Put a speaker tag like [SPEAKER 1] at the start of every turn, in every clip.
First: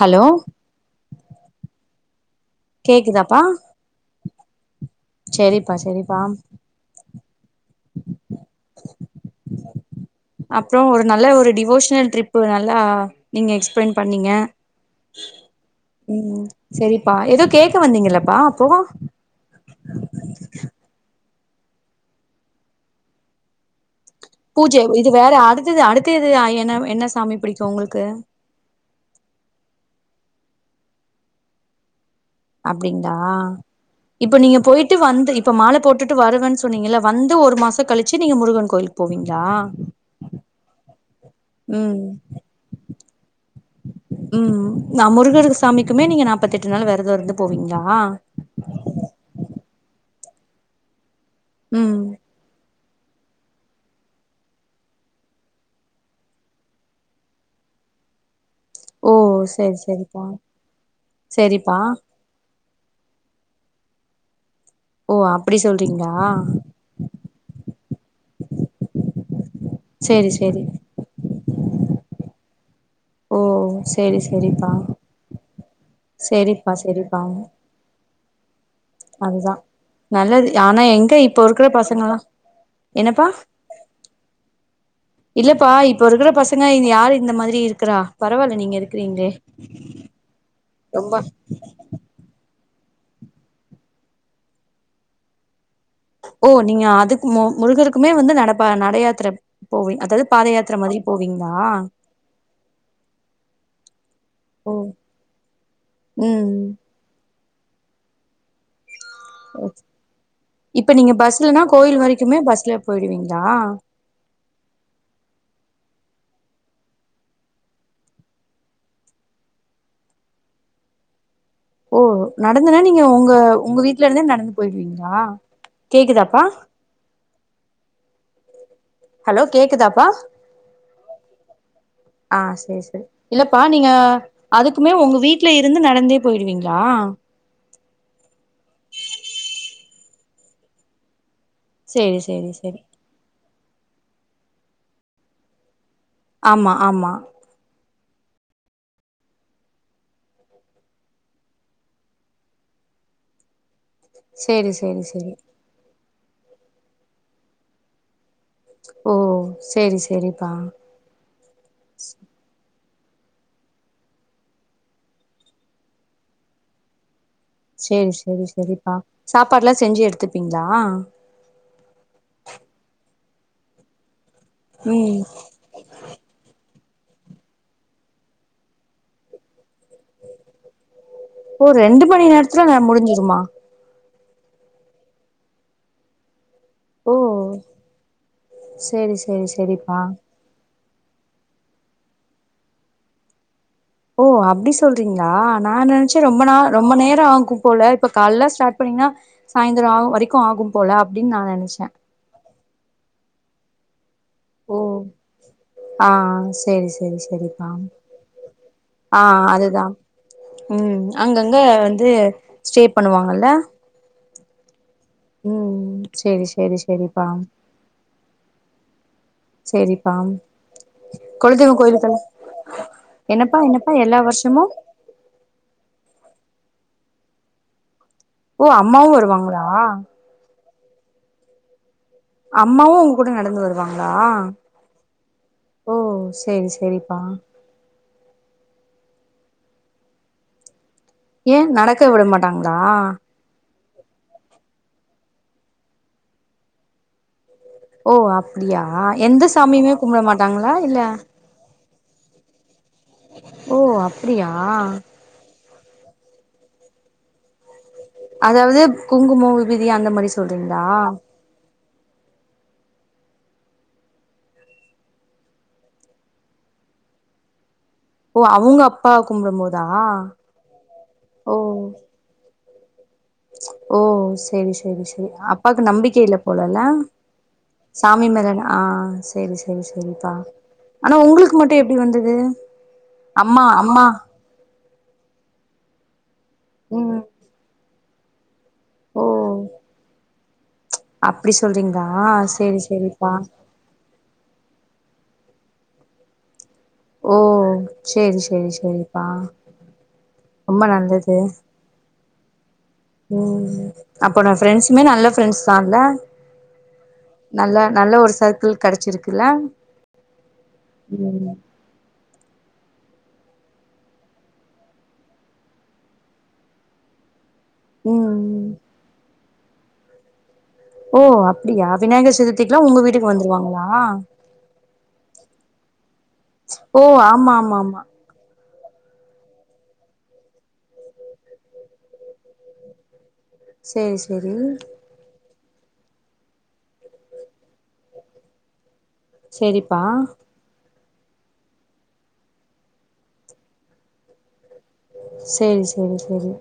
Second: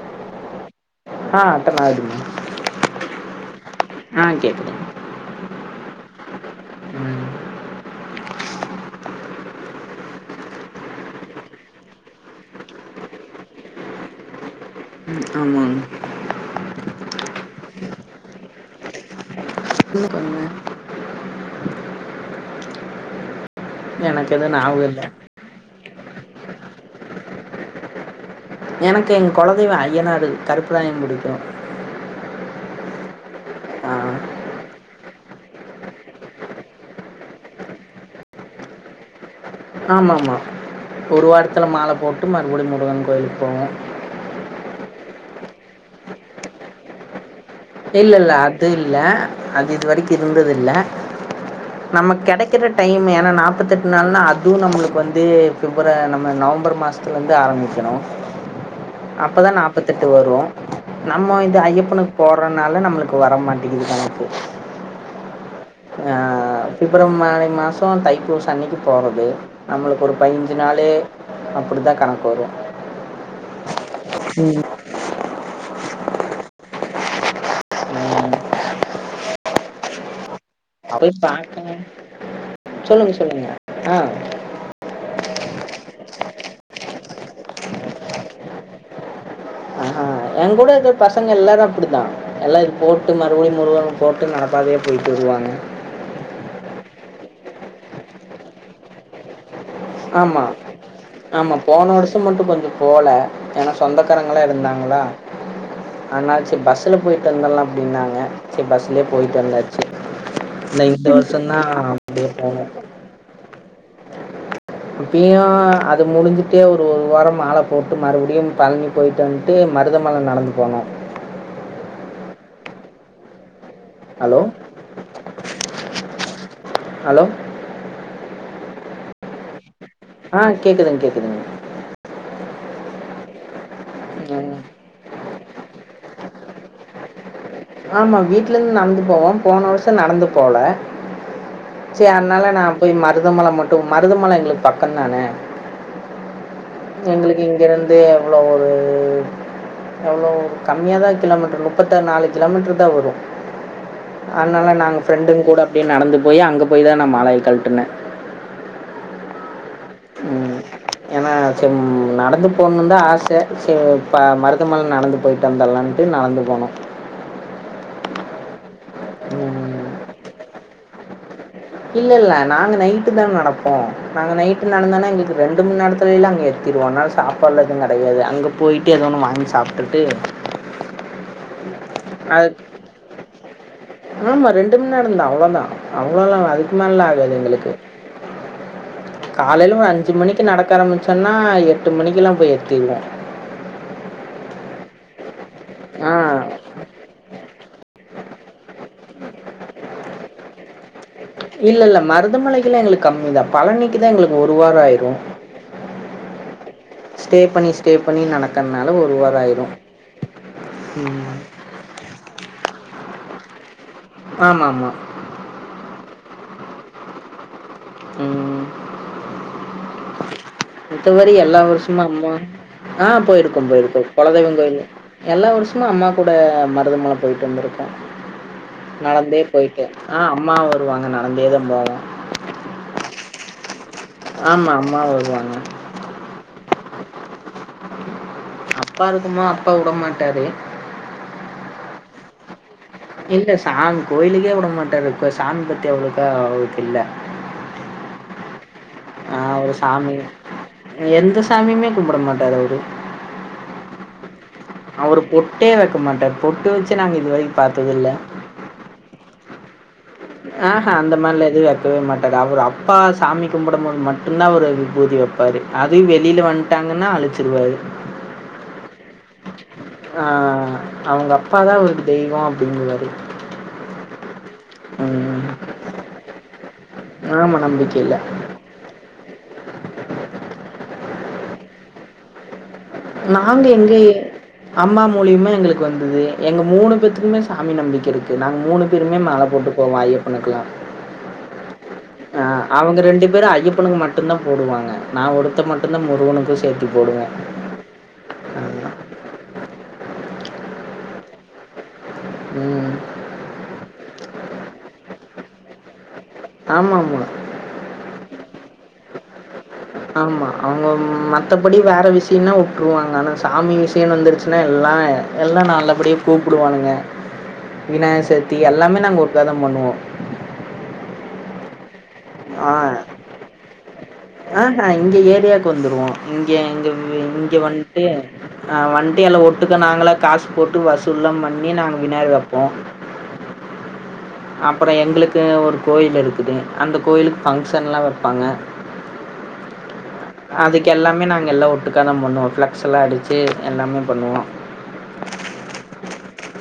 [SPEAKER 1] Hello
[SPEAKER 2] ஆ பண்ணாதீங்க
[SPEAKER 1] கேக்குதாப்பா
[SPEAKER 2] ஆ கேக்குது
[SPEAKER 1] சரிப்பா சரிப்பா
[SPEAKER 2] ம்
[SPEAKER 1] அப்பறோ ஒரு நல்ல ஒரு டிவோஷனல் ட்ரிப்பு நல்லா நீங்க எக்ஸ்பிளைன் பண்ணீங்க
[SPEAKER 2] ம் ஆமாங்க
[SPEAKER 1] ம் செரிப்பா ஏதோ கேக்க வந்தீங்கல்லப்பா அப்போ
[SPEAKER 2] இன்னு கொஞ்ச நேரோ எனக்கு எதுவும்
[SPEAKER 1] பூஜை
[SPEAKER 2] ஞாபகம் இல்ல
[SPEAKER 1] இது வேற அடுத்தது அடுத்த இது என்ன என்ன சாமி பிடிக்கு உங்களுக்கு
[SPEAKER 2] எனக்கு எங்க கொலதெய்வோ அய்யனாரு கருப்புதா எனக்கு புடிக்கு
[SPEAKER 1] அப்டிங்தா
[SPEAKER 2] ஆ
[SPEAKER 1] இப்ப நீங்க போயிட் டு வந்து இப்ப மாலை போட்டுட்டு வருவேன்னு சொன்னீங்கல்ல வந்து ஒரு மாசோ கழிச்சு நீங்க முருகன் கோயிலுக்கு போவிங்ளா
[SPEAKER 2] ஆமா ஆமா ஒரு வாரத்துல மாலை
[SPEAKER 1] ம்
[SPEAKER 2] போட்டு மறுபடியு முருகன் கோயிலுக்கு போவோ
[SPEAKER 1] ம் நா முருகரு சாமிக்குமே நீங்க நாப்பத் தெட்டு நாள் விரதோ இருந்து போவீங்களா
[SPEAKER 2] இல்ல இல்ல அது இல்ல அது இது வரைக்கு இருந்தது இல்ல
[SPEAKER 1] ம்
[SPEAKER 2] நமக்கு கெடைக் கிற டைம் ஏன்னா நாப்பத்தெட்டு நாள்னா அதுவு நம்மளுக்கு வந்து பிப்ர நம்ம நவம்பர் மாசோ த்து வந்து ஆரம்பிக்கணு
[SPEAKER 1] ஓ
[SPEAKER 2] அப்பதா
[SPEAKER 1] செரி
[SPEAKER 2] நாப்பத்தெட்டு
[SPEAKER 1] செரிப்பா
[SPEAKER 2] வரு நம்ம இந்த
[SPEAKER 1] செரிப்பா
[SPEAKER 2] ஐயப்பனுக் போறனால நம்மளுக்கு வர மாட்டேங்கிது கணக்கு
[SPEAKER 1] ஓ அப்டி சொல்றீங்
[SPEAKER 2] ஆ ஆ பிப்ரவரி மாசோ தைப்பூச அன்னக்கி போறது நம்மளுக்கு ஒரு
[SPEAKER 1] சேரி
[SPEAKER 2] பதினஞ்சி
[SPEAKER 1] சேரி
[SPEAKER 2] நாளு அப்டிதா கணக்கு வரு
[SPEAKER 1] ஓ சேரி சேரிப்பா செரிப்பா செரிப்பா
[SPEAKER 2] ம்,
[SPEAKER 1] அதுதா நல்லது ஆனா
[SPEAKER 2] போய்
[SPEAKER 1] எங்க இப்ப இருக்குற
[SPEAKER 2] பார்க்கங்க
[SPEAKER 1] பசங்களா
[SPEAKER 2] சொல்லுங்க
[SPEAKER 1] என்னப்பா
[SPEAKER 2] சொல்லுங்க ஆ
[SPEAKER 1] இல்லப்பா இப்ப இருக்குற பசங்க இது யாரு இந்த மாரி இருக்குறா பரவால்ல நீங்க இருக்குறீங்களே
[SPEAKER 2] அஹா எங்கூட இருக்குற பசங்க எல்லாரு அப்டிதா எல்லா இது போட்டு மறுபடியு முருகனுக் போட்டு நடப்பாதயா போயிட்டு வருவாங்க
[SPEAKER 1] ஓ நீங்க அதுக்கு முருகருக்குமே வந்து நடப்பா நடயாத்ர அதாது பாதயாத்ர மாதி
[SPEAKER 2] ஆமா போன வருஷோ மட்டு கொஞ்சோ போல ஏன்னா சொந்தக்காரங்களா
[SPEAKER 1] ஓ
[SPEAKER 2] இருந்தாங்களா அதனால
[SPEAKER 1] ம்
[SPEAKER 2] செரி பஸ்ல போயிட்டு வந்துர்லா அப்டின்னாங்க செரி பஸ்லயே போயிட்டு வந்தாச்சி இன்னோ
[SPEAKER 1] இப்ப
[SPEAKER 2] இந்த வருஷந்தா அப்டியே போனு
[SPEAKER 1] போய்டுவீங்களா
[SPEAKER 2] இப்பயு அது முடிஞ்சுட்டு ஒரு ஒரு வாரம் மாலை போட்டு மறுபடியு பழனி போய்ட்டு வண்ட்டு மருதமலை நடந்து போனோ
[SPEAKER 1] ஓ நடந்துனா நீங்க ஒங்க ஒங்க வீட்ல இருந்தே
[SPEAKER 2] ஹலோ
[SPEAKER 1] நடந்து போயிடுவீங்களா கேக்குதாப்பா
[SPEAKER 2] ஹலோ
[SPEAKER 1] ஹலோ கேக்குதாப்பா
[SPEAKER 2] ஆ கேக்குதுங்க கேக்குதுங்க
[SPEAKER 1] ஆ சேரி சேரி இல்லப்பா நீங்க
[SPEAKER 2] ம்,
[SPEAKER 1] அதுக்குமே உங்க வீட் ல இருந்து நடந்தே போயிடுவீங்ளா
[SPEAKER 2] ஆமா வீட்ல இருந்து நடந்து போவோ போன வருஷ நடந்து போல சே
[SPEAKER 1] சேரி சேரி
[SPEAKER 2] அதனால நா
[SPEAKER 1] சேரி
[SPEAKER 2] போய் மருதமல மட்டு மருதமல எங்களுக்கு பக்க தானே
[SPEAKER 1] ஆமா ஆமா
[SPEAKER 2] எங்களுக்கு இங்க இருந்து எவ்ளோ ஒரு எவ்ளோ கம்மியாதா கிலோமீட்ரு நுப்பத்த நாலு கிலோமீட்ருதா வரு அதனால
[SPEAKER 1] சேரி
[SPEAKER 2] நாங்க
[SPEAKER 1] சேரி சேரி
[SPEAKER 2] ஃப்ரெண்டுங் கூட அப்டியே நடந்து போய் அங்க போய்தா நா மாலையை கழுட்டுனே
[SPEAKER 1] ஓ சேரி சேரிப்பா
[SPEAKER 2] ம் ஏன்னா சும் நடந்து போணும்னுதா ஆச ச ப மருதமல நடந்து போய் டு வந்தர்லான்ட்டு நடந்து போனோ
[SPEAKER 1] சேரி சேரி செரிப்பா சாப்பாட்லா
[SPEAKER 2] ம்
[SPEAKER 1] செஞ்சு எடுத்துப்பீங்ளா
[SPEAKER 2] இல்ல இல்ல நாங்க நைட்டுதா நடப்போ நாங்க நைட்டு நடந்தனா
[SPEAKER 1] ம்
[SPEAKER 2] எங்களுக்கு ரெண் டு மண்நேரத்துலலா அங்கே எறுதிருவோ அதனால சாப்பாடுல எதுவு கெடையாது அங்க போய்ட்டு எதோ ஒன்னு வாங்கி சாப்டுட்டு
[SPEAKER 1] ஓ ரெண்டு மணி
[SPEAKER 2] அது
[SPEAKER 1] நேரத்துலே ந முடிஞ்சிருமா
[SPEAKER 2] ஆமா ரெண்டு மணி நேரொந்தா அவ்ளோதா அவ்ளதா அதுக்
[SPEAKER 1] ஓ
[SPEAKER 2] நல்லாகாது எங்களுக்கு
[SPEAKER 1] சேரி சேரி
[SPEAKER 2] காலையில ஒரு
[SPEAKER 1] சேரிப்பா
[SPEAKER 2] அஞ்சு மணி நடக்க ஆரபிச்சோம்னா எட்டு மணிக்குல்லா போயிர்க்கீங்க
[SPEAKER 1] ஓ அப்டி சொல்றீங்களா நா
[SPEAKER 2] ஆ
[SPEAKER 1] நினைச்ச ரொம்ப நா ரொம்ப நேர ஆகு போல இப்ப கால்லா ஸ்டார்ட் பண்ணீங்கன்னா சாயந்ர வரைக்கு ஆகும் போல அப்டின் நா நெனச்சே
[SPEAKER 2] மருதமலை குலா எங்ளுக்கு கம்மிதா பழனிக்குதா எங்ளுக்கு ஒரு வார
[SPEAKER 1] ஓ
[SPEAKER 2] ஆயிரு
[SPEAKER 1] ஆ ஆ சரி சரி சரிக்கா
[SPEAKER 2] ஸ்டே பண்ணி நடக்கறனால ஒரு
[SPEAKER 1] ஆ
[SPEAKER 2] வாரம் ஆயிரும்
[SPEAKER 1] அதுதா ம் அங்கங்க வந்து ஸ்டே பண்ணுவாங்க ல
[SPEAKER 2] ஆமா ஆமா
[SPEAKER 1] ம் செரி செரி செரிப்பா
[SPEAKER 2] அ
[SPEAKER 1] சேரிப்பா
[SPEAKER 2] மித்தபடி எல்லா
[SPEAKER 1] குலதெய்வ
[SPEAKER 2] வருஷமு
[SPEAKER 1] கோயிலுக்கெல்லா
[SPEAKER 2] அம்மா ஆ
[SPEAKER 1] என்னப்பா
[SPEAKER 2] போயிடுக்கோ
[SPEAKER 1] என்னப்பா
[SPEAKER 2] போயிருக்கோ
[SPEAKER 1] எல்லா
[SPEAKER 2] கொலதெய்வோ
[SPEAKER 1] வருஷமு
[SPEAKER 2] கோயில் எல்லா வருஷமு அம்மா கூட மருதமல போய்ட்டு வந்துருக்கோ
[SPEAKER 1] ஓ அம்மாவு
[SPEAKER 2] நடந்தே
[SPEAKER 1] வருவாங்களா
[SPEAKER 2] போய்ட்டு ஆ அம்மா வருவாங்க நடந்தே தா போவோ
[SPEAKER 1] அம்மாவு உங்க கூட நடந்து வருவாங்களா
[SPEAKER 2] ஆமா அம்மா வருவாங்க
[SPEAKER 1] ஓ சேரி சேரிப்பா
[SPEAKER 2] அப்பா இருக்குமா அப்பா விடமாட்டாரு
[SPEAKER 1] ஏ நடக்க விடமாட்டாங்களா
[SPEAKER 2] இல்லே சாம் கோயிலுக்கே விட மாட்டாரு இப்ப சாமி பத்தி அவ்ளோக்கா அவருக்கு இல்ல
[SPEAKER 1] ஓ அப்டியா
[SPEAKER 2] ஆ,
[SPEAKER 1] எந்த
[SPEAKER 2] அவரு
[SPEAKER 1] சாமியுமே
[SPEAKER 2] சாமி
[SPEAKER 1] கும்புட மாட்டாங்களா இல்ல
[SPEAKER 2] எந்த சாமியுமே கும்பிட மாட்டாரு அவரு
[SPEAKER 1] ஓ அப்டியா
[SPEAKER 2] ஒரு பொட்டே வைக்க மாட்டார் பொட்டு வெச்சு நாங்க இது வரைக்கு பாத்ததில்ல
[SPEAKER 1] அதாவது குங்குமோ விபுதி அந்த மாரி சொல்றீங்களா
[SPEAKER 2] ஆஹா அந்த மாரில எது வ வக்கவே மாட்டாரு அவரு அப்பா சாமி கும்பிடபோது மட்டு தா அவரு விபூதி வப்பாரு அதயு வெளியிலே வன்ட் ட்டாங்கன்னா அழிச்சுருவாரு
[SPEAKER 1] ஓ அவுங்க அப்பா கும்புடும்போ
[SPEAKER 2] ஆ அவுங்க அப்பாதா அவருக்கு தெய்வோ அப்டிங்குவாரு
[SPEAKER 1] ஓ சேரி சேரி சேரி அப்பாக்கு நம்பிக்க இல்ல போலல
[SPEAKER 2] ஆமா நம்பி
[SPEAKER 1] சாமி மாரியனா ஆ சேரி சேரி சேரிப்பா ஆனா உங்களுக்கு மட்டு எப்டி வந்தது அம்மா
[SPEAKER 2] நாங்க
[SPEAKER 1] அம்மா
[SPEAKER 2] எங்கயே அம்மா மூலியமா எங்களுக்கு வந்தது எங்க மூணு
[SPEAKER 1] ம்
[SPEAKER 2] பேத்துக்குமே சாமி நம்பிக்க இருக்கு நாங்க மூணு பேருமே
[SPEAKER 1] ஓ
[SPEAKER 2] மழ கூட்டு போவோ ஐயப்பனுக்குல்லா
[SPEAKER 1] அப்டி சொல்றீங்களா
[SPEAKER 2] அ
[SPEAKER 1] செரி
[SPEAKER 2] அவங்க ரெண்டு
[SPEAKER 1] செரிப்பா
[SPEAKER 2] பேரு ஐயப் தனுங்க மட்டுதா போடுவாங்க நா ஒருத்த மட்டுதா முருகனுக்கு சேத்
[SPEAKER 1] ஓ சேரி சேரி சேரிப்பா ரொம்ப நல்லது
[SPEAKER 2] ம்
[SPEAKER 1] ம் அப்ப நா ஃப்ரெண்ட்ஸ்மே நல்ல ஃப்ரெண்ட்ஸ்தான்ல
[SPEAKER 2] ஆமா ஆமா
[SPEAKER 1] நல்லா நல்ல ஒரு சர்க்கிள் கெடைச்சிருக்குல்ல
[SPEAKER 2] ஆமா அவங்க மத்தபடி வேற விஷ் த்தினா விட்ருவாங்க ஆனா சாமி விஷயன்னு வந்துடுச்சுனா எல்லா எல்லா நல்லபடியே கூப்பிடுவானுங்க விநாயக சதுதி
[SPEAKER 1] ம்
[SPEAKER 2] எல்லாமே நாங்க ஒருக்காதா பண்ணுவோ
[SPEAKER 1] ஓ அப்படியா விநாயகர் சதுர்த்திகல்லா உங்க வீட்டுக்கு வந்துருவாங்களா
[SPEAKER 2] அஹ இங்க ஏரியாக்கு வந்துருவோ இங்க இங்க
[SPEAKER 1] ஓ ஆமா
[SPEAKER 2] இங்க
[SPEAKER 1] ஆமா ஆமா
[SPEAKER 2] வண்ட்டு அ வண்டியலா ஒட்டுக்க நாங்களே காசு போட்டு வசூல்லா பண்ணி நாங்க விநாயகர் வப்போ
[SPEAKER 1] சேரி சேரி
[SPEAKER 2] அப்றோ எங்குளுக்கு ஒரு கோயில் இருக்குது அந்த கோயிலுக்கு ஃபங்க்ஷன்லா வப்பாங்க
[SPEAKER 1] செரிப்பா
[SPEAKER 2] அதுக்கு எல்லாமே நாங்க எல்லா ஒட்டுக்கா தா பண்ணுவோ ஃப்ளெக்ஸ் எல்லா அடுச்சு எல்லாமே பண்ணுவோ
[SPEAKER 1] சேரி சேரி சேரி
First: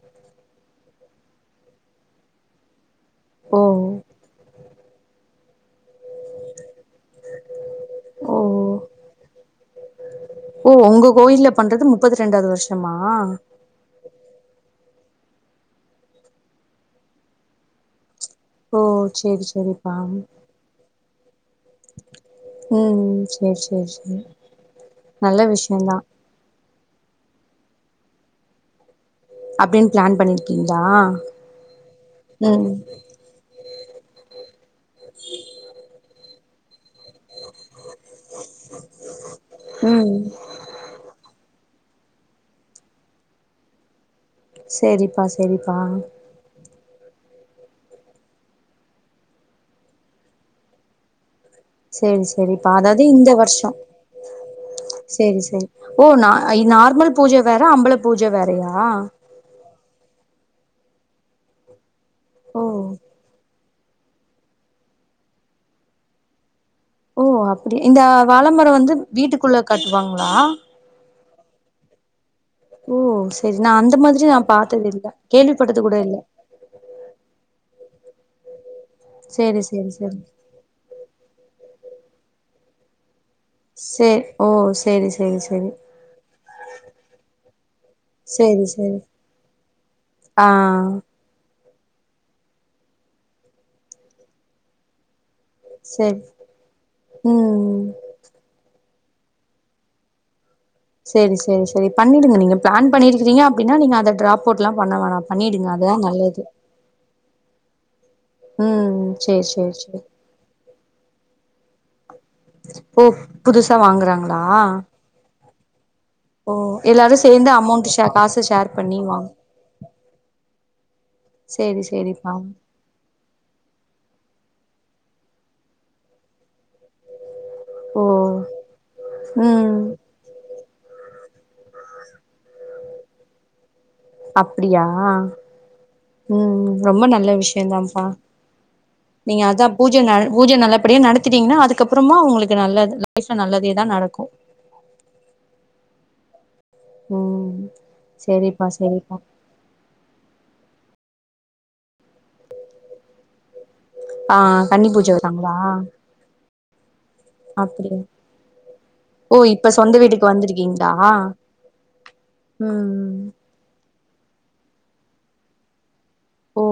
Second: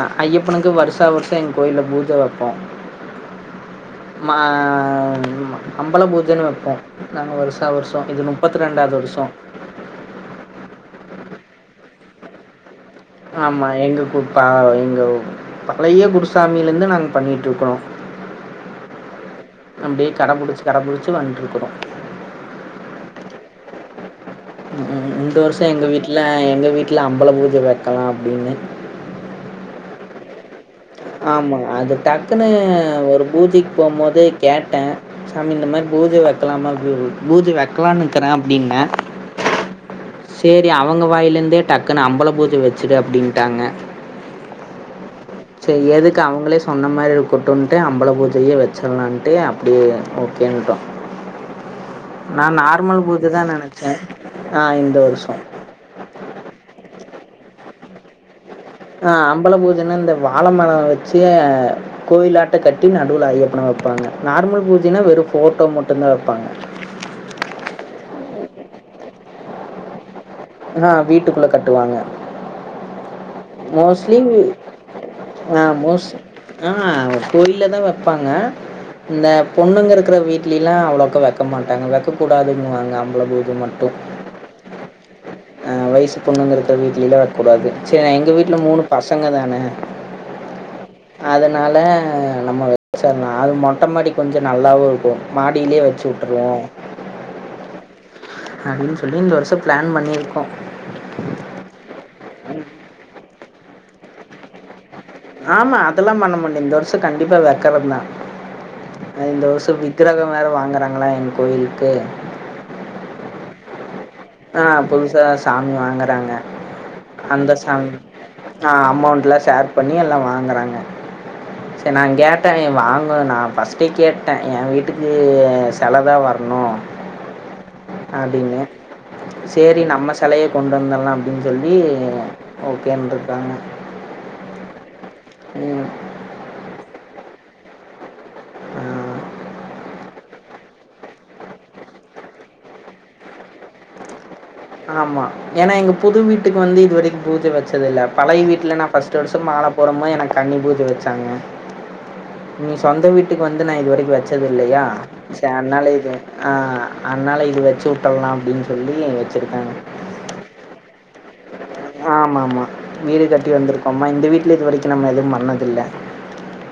[SPEAKER 2] ஆ ஐயப்பனுக்கு வருஷா வருஷ எங்க கோயில்ல பூஜ வைப்போ
[SPEAKER 1] ஓ
[SPEAKER 2] மா அம்பல பூஜன்னு வைப்போ நாங்க வருஷா வருஷ் இது
[SPEAKER 1] ஓ
[SPEAKER 2] முப்பத்தி ரெண்டாவது வருஷோ
[SPEAKER 1] ஓ ஒங்க கோயில்ல பண்றது முப்பது ரெண்டாவது வருஷம்
[SPEAKER 2] ஆமா எங்க குப் ப எங்க பழைய குருசாமிலேந்து நாங்க பண்ணிட்டு இருக்கிறோ
[SPEAKER 1] ஓ சேரி சேரிப்பா
[SPEAKER 2] அப்டியே கடபுடிச்சு கடபுடிச்சு வண்ட்ருக்குறோ
[SPEAKER 1] ஒ சேர் சேர் சேரி
[SPEAKER 2] ம் ம் இந்த
[SPEAKER 1] நல்ல
[SPEAKER 2] வர்ஷோ எங்க
[SPEAKER 1] விஷயந்தா
[SPEAKER 2] வீட்ல எங்க வீட்ல அம்பல பூஜ வெக்கலா அப்டின்னு
[SPEAKER 1] அப்டின் பிளான் பண்ணரு
[SPEAKER 2] ஆமாங்க அது டக்குன்னு
[SPEAKER 1] ம்
[SPEAKER 2] ஒரு பூஜைக்கு போ போது கேட் ட்டே சாமி இந்த மாரி பூஜ வெக்கலாமா [unintelligible] பூஜ வெக்கலான் இக்குறே அப்டின்னே
[SPEAKER 1] ம்
[SPEAKER 2] செரி அவங்க வாயிலேருந்தே டக்குன்னு அம்பள பூஜ வச்சுடு அப்டிண்ட்டாங்க
[SPEAKER 1] செரிப்பா
[SPEAKER 2] சேரி எதுக்கு அவுங்களே சொன்ன மாரி கொட்டுன்ட்டு அம்பள பூஜயே வெச்சர்லாண்ட்டு அப்டியே ஓக்கேன்ட்டோ
[SPEAKER 1] சேரி
[SPEAKER 2] நா
[SPEAKER 1] சேரிப்பா அதாவது
[SPEAKER 2] நார்மல் பூஜா
[SPEAKER 1] இந்த
[SPEAKER 2] தா
[SPEAKER 1] வருஷோ
[SPEAKER 2] நெனைச்சே ஆ இந்த வருஷோ
[SPEAKER 1] சேரி சேரி ஓ நா நார்மல் பூஜ வேற அம்பள பூஜ வேறயா
[SPEAKER 2] அ அம்பல பூஜன்ன இந்த வாழ மரொ வச்சு கோயிலாட்ட
[SPEAKER 1] ஓ
[SPEAKER 2] கட்டி நடுல ஐய்யப்பன வெப்பாங்க நார்மல் பூஜன்னா வெறு ஃபோட்டோ மட்டுந் தா வெப்பாங்க
[SPEAKER 1] ஓ அப்டிய இந்த வாழமரொ வந்து வீட்டுக்குள்ள கட்டுவாங்களா
[SPEAKER 2] ஆ வீட்டுக்குள்ள கட்டுவாங்க
[SPEAKER 1] ஓ செரி நா அந்த மாதிரி நா
[SPEAKER 2] மோஸ்ட்லி
[SPEAKER 1] பார்த்தது இல்ல
[SPEAKER 2] ஆ
[SPEAKER 1] கேள்விப்பட்டது கூட
[SPEAKER 2] மோஸ்
[SPEAKER 1] இல்ல
[SPEAKER 2] ஆ கோயில்ல தா வெப்பாங்க இந்த
[SPEAKER 1] சேரி சேரி
[SPEAKER 2] பொண்ணுங்க இருக்கிற
[SPEAKER 1] சேரி
[SPEAKER 2] வீட் கீழ அவ்வளோக்கு வைக்க மாட்டாங்க வைக்கக் கூடாதுன்னு வாங்க அவ்வளவு
[SPEAKER 1] சே ஓ சேரி சேரி சேரி
[SPEAKER 2] அ வயிசு பொண்ணுங்க இருக்க வீட்லிலா வெக்கூடாது சேர் நா எங்க வீட்ல
[SPEAKER 1] சேரி
[SPEAKER 2] மூனு
[SPEAKER 1] சேரி
[SPEAKER 2] பசங்க தான
[SPEAKER 1] ஆ
[SPEAKER 2] அதுனால நம்ம வெச்சர்லா அது மொட்ட மாடி கொஞ்சொ நல்லாவு இருக்கு மாடியிலயே வச்சு
[SPEAKER 1] சேரி
[SPEAKER 2] விட்டுருவோ
[SPEAKER 1] ம்
[SPEAKER 2] அப்டின் சொல்லி இந்த வர்ஷோ பிளான் பண்ணிருக்கோ
[SPEAKER 1] சேரி சேரி சேரி பண்ணிடுங்க நீங்க பிளான் பண்ணிருக்கிறீங்க அப்டின்னா நீங்க அத ட்ராப்
[SPEAKER 2] ஆமா அதெல்லா பண்ண மாட்டே இந்த வர்ஷோ கண்டிப்பா வெக்கறெந்தா
[SPEAKER 1] ம்
[SPEAKER 2] அது இந்த
[SPEAKER 1] சேரி
[SPEAKER 2] வர்ஷோ
[SPEAKER 1] சேரி சேரி
[SPEAKER 2] விக்குரகொ வேற வாங்கறாங்களா எங் கோயிலுக்கு
[SPEAKER 1] ஓ புதுசா வாங்குறாங்க
[SPEAKER 2] அ புதுசா சாமி வாங்கறாங்க
[SPEAKER 1] ஓ எல்லாரு சேந்து
[SPEAKER 2] அந்த சாம்
[SPEAKER 1] அமௌண்ட் ஷே காசு ஷேர்
[SPEAKER 2] ஆ
[SPEAKER 1] பண்ணி வாங்
[SPEAKER 2] அமௌண்ட்ல்லா ஷேர் பண்ணி எல்லா வாங்கறாங்க
[SPEAKER 1] சேரி
[SPEAKER 2] செரி நா
[SPEAKER 1] சேரிப்பா
[SPEAKER 2] கேட்டேனெ வாங்கு நா ஃபஸ் டி கேட்டே எ வீட்டுக்கு செலதா வரணு
[SPEAKER 1] ஓ
[SPEAKER 2] அப்டின்னு
[SPEAKER 1] ம்
[SPEAKER 2] சேரி நம்ம செலய கொண்டு வந்தர்லா அப்டின் சொல்லி ஓகேன்ருக்காங்க
[SPEAKER 1] அப்டியா
[SPEAKER 2] ம்
[SPEAKER 1] ம் ரொம்ப நல்ல விஷயந்தான்ப்பா
[SPEAKER 2] ஆ
[SPEAKER 1] நீங்க அதா பூஜ ந பூஜ நல்லபடியா நடத் துட்டீங்கன்னா அதுக்கப்றமா உங்களுக்கு நல்லது லைஃப்ல நல்லதேதா நடக்கு
[SPEAKER 2] ஆமா ஏன்னா எங்க புது வீட்டுக்கு வந்து இதுவரைக்கு பூஜ
[SPEAKER 1] ம்
[SPEAKER 2] வச்சது இல்ல பழய
[SPEAKER 1] செரிப்பா
[SPEAKER 2] வீட்ல நா
[SPEAKER 1] செரிப்பா
[SPEAKER 2] ஃபர்ஸ்ட் வருஷ மால போகும் போது எனக்கு கண்ணி பூஜ வச்சாங்க நீ சொந்த வீட்டுக்கு வந்து நா இதுவரைக்கு வச்
[SPEAKER 1] ஆ
[SPEAKER 2] வச்சது இல்லயா
[SPEAKER 1] கன்னி பூஜ
[SPEAKER 2] சே
[SPEAKER 1] வச்சாங்களா
[SPEAKER 2] அதுனால இது ஆ அதனால இது வச்சு
[SPEAKER 1] அப்டியா
[SPEAKER 2] உட்டர்லா அப்டின்னு சொல்லி
[SPEAKER 1] ஓ இப்ப
[SPEAKER 2] வச்சுருக்காங்க
[SPEAKER 1] சொந்த வீட்டுக்கு வந்திருக்கீங்களா
[SPEAKER 2] ஆமா ஆமா
[SPEAKER 1] ம்
[SPEAKER 2] வீடு கட்டி வந்துருக்கோம்மா இந்த வீட்ல இது வரிக்கு நாங்க எதுவு பண்ணதில்ல
[SPEAKER 1] ஓ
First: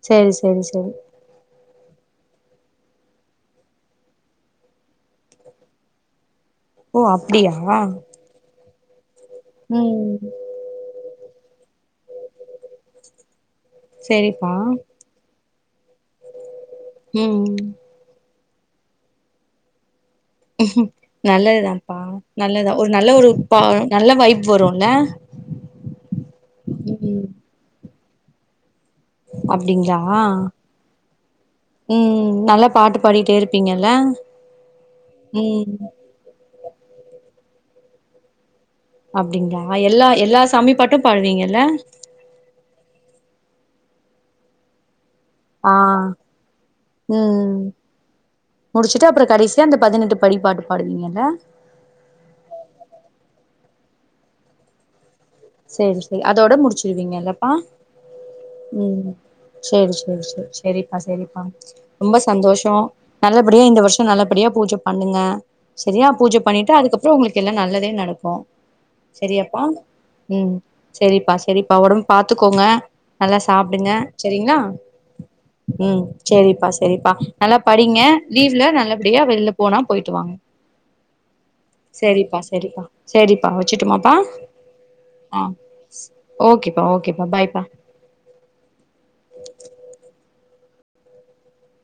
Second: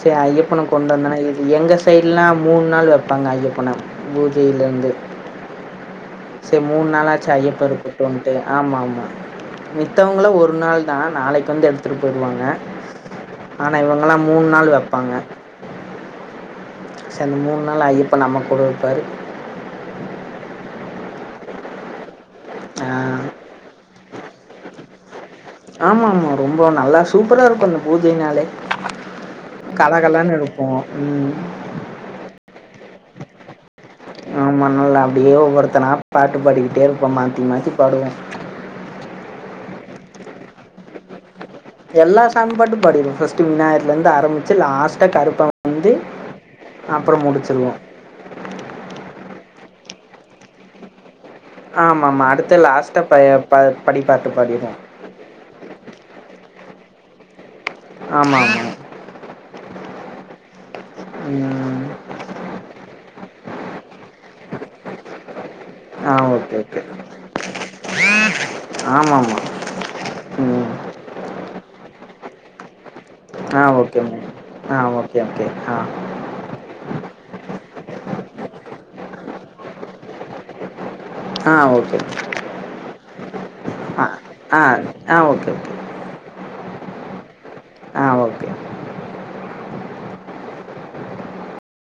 [SPEAKER 2] செரி ஐயப்பனு கொண்டு வந்தனா இது எங்க சைட்லா மூணு நாள் வைப்பாங்க ஐயப்பன பூஜையிலேருந்து செரி மூணு
[SPEAKER 1] ஓ
[SPEAKER 2] நாளாச்சு
[SPEAKER 1] அப்டியா
[SPEAKER 2] ஐயப்ப இருக்கட்டோன்ட்டு ஆமா ஆமா
[SPEAKER 1] ம்
[SPEAKER 2] மித்தவங்கள ஒரு நாள் தா நாளைக்கு வந்து எடுத்துட்டு போய்டுவாங்க ஆனா இவங்கலா மூன்
[SPEAKER 1] செரிப்பா
[SPEAKER 2] நாள் வப்பாங்க சரி அந்த
[SPEAKER 1] ம்
[SPEAKER 2] மூன் நாள் ஐயப்பா நம்ம கூட இருப்பாரு
[SPEAKER 1] நல்லதுதான்ப்பா நல்லதா ஒரு நல்ல
[SPEAKER 2] இருப்பார்
[SPEAKER 1] ஒரு நல்ல வைப் வருல்ல
[SPEAKER 2] ஆமா ஆமா ரொம்ப நல்லா
[SPEAKER 1] ம்
[SPEAKER 2] சூப்பரா இருக்கு அந்த பூஜைனாலே கல
[SPEAKER 1] அப்டிங்களா
[SPEAKER 2] கலன் இருக்கு ம்
[SPEAKER 1] ம் நல்லா பாட்டு பாடிட்டே இருப்பீங்கல்ல
[SPEAKER 2] ஆமா நல்லா அப்டியே
[SPEAKER 1] ம்
[SPEAKER 2] ஒவ்வொருத்தனா பாட்டு பாடிக்கிட்டே இருப்போ மாத்தி மாத்தி பாடுவோ
[SPEAKER 1] அப்டிங்களா எல்லா எல்லா சாமி பாட்டு பாடுவீங்க இல்ல
[SPEAKER 2] எல்லா சாமி பாட்டு பாடிருவோ பஸ்ட் விநாயகர்ல இருந்து ஆரபிச்சு லாஸ்டா கருப்ப
[SPEAKER 1] ஆ
[SPEAKER 2] வந்து அப்ற
[SPEAKER 1] ம்
[SPEAKER 2] முடிச்சிருவோ
[SPEAKER 1] முடிச்சுட்டு அப்புற கடைசியா அந்த பதினெட்டு படி பாட்டு பாடுவீங்க இல்ல
[SPEAKER 2] ஆமா ஆமா அடுத்து லாஸ்டா ப ப படிப்பாட்டு பாடிருவோ
[SPEAKER 1] சேரி சேரி அதோட முடிச்சிருவீங்க இல்லப்பா
[SPEAKER 2] ஆமா ஆமா
[SPEAKER 1] ம் சேரி சேரி சேரி செரிப்பா செரிப்பா
[SPEAKER 2] ம்.
[SPEAKER 1] ரொம்ப சந்தோஷ நல்லபடியா இந்த வருஷ நல்லபடியா பூஜ பண்ணுங்க சரியா
[SPEAKER 2] ஆ
[SPEAKER 1] பூஜ
[SPEAKER 2] ஓகே,
[SPEAKER 1] பண்ணிட்டா
[SPEAKER 2] ஓகே.
[SPEAKER 1] அதுக்கப்ற உங்களுக்கு எல்லா நல்லதே நடக்கு
[SPEAKER 2] ஆமாமா.
[SPEAKER 1] சரியாப்பா ம் செரிப்பா செரிப்பா ஒடம் பாத்துக்கோங்க நல்லா
[SPEAKER 2] ஆ
[SPEAKER 1] சாப்டுங்க
[SPEAKER 2] ஓகேங்க.
[SPEAKER 1] செரிங்களா
[SPEAKER 2] ஆ ஓகே, ஓகே. ஆ.
[SPEAKER 1] ம் செரிப்பா சரிப்பா நல்லா படிங்க லீவ்ல நல்லபடியா வெளில போனா போயிட்டு வாங்க
[SPEAKER 2] ஆ ஓகே.
[SPEAKER 1] செரிப்பா செரிப்பா சேரிப்பா
[SPEAKER 2] ஆ.
[SPEAKER 1] வச்சுட்டுமாப்பா
[SPEAKER 2] ஆ ஆ ஓகே ஓகே
[SPEAKER 1] ஓகேப்பா ஓகேப்பா பாய்ப்பா
[SPEAKER 2] ஆ ஓகே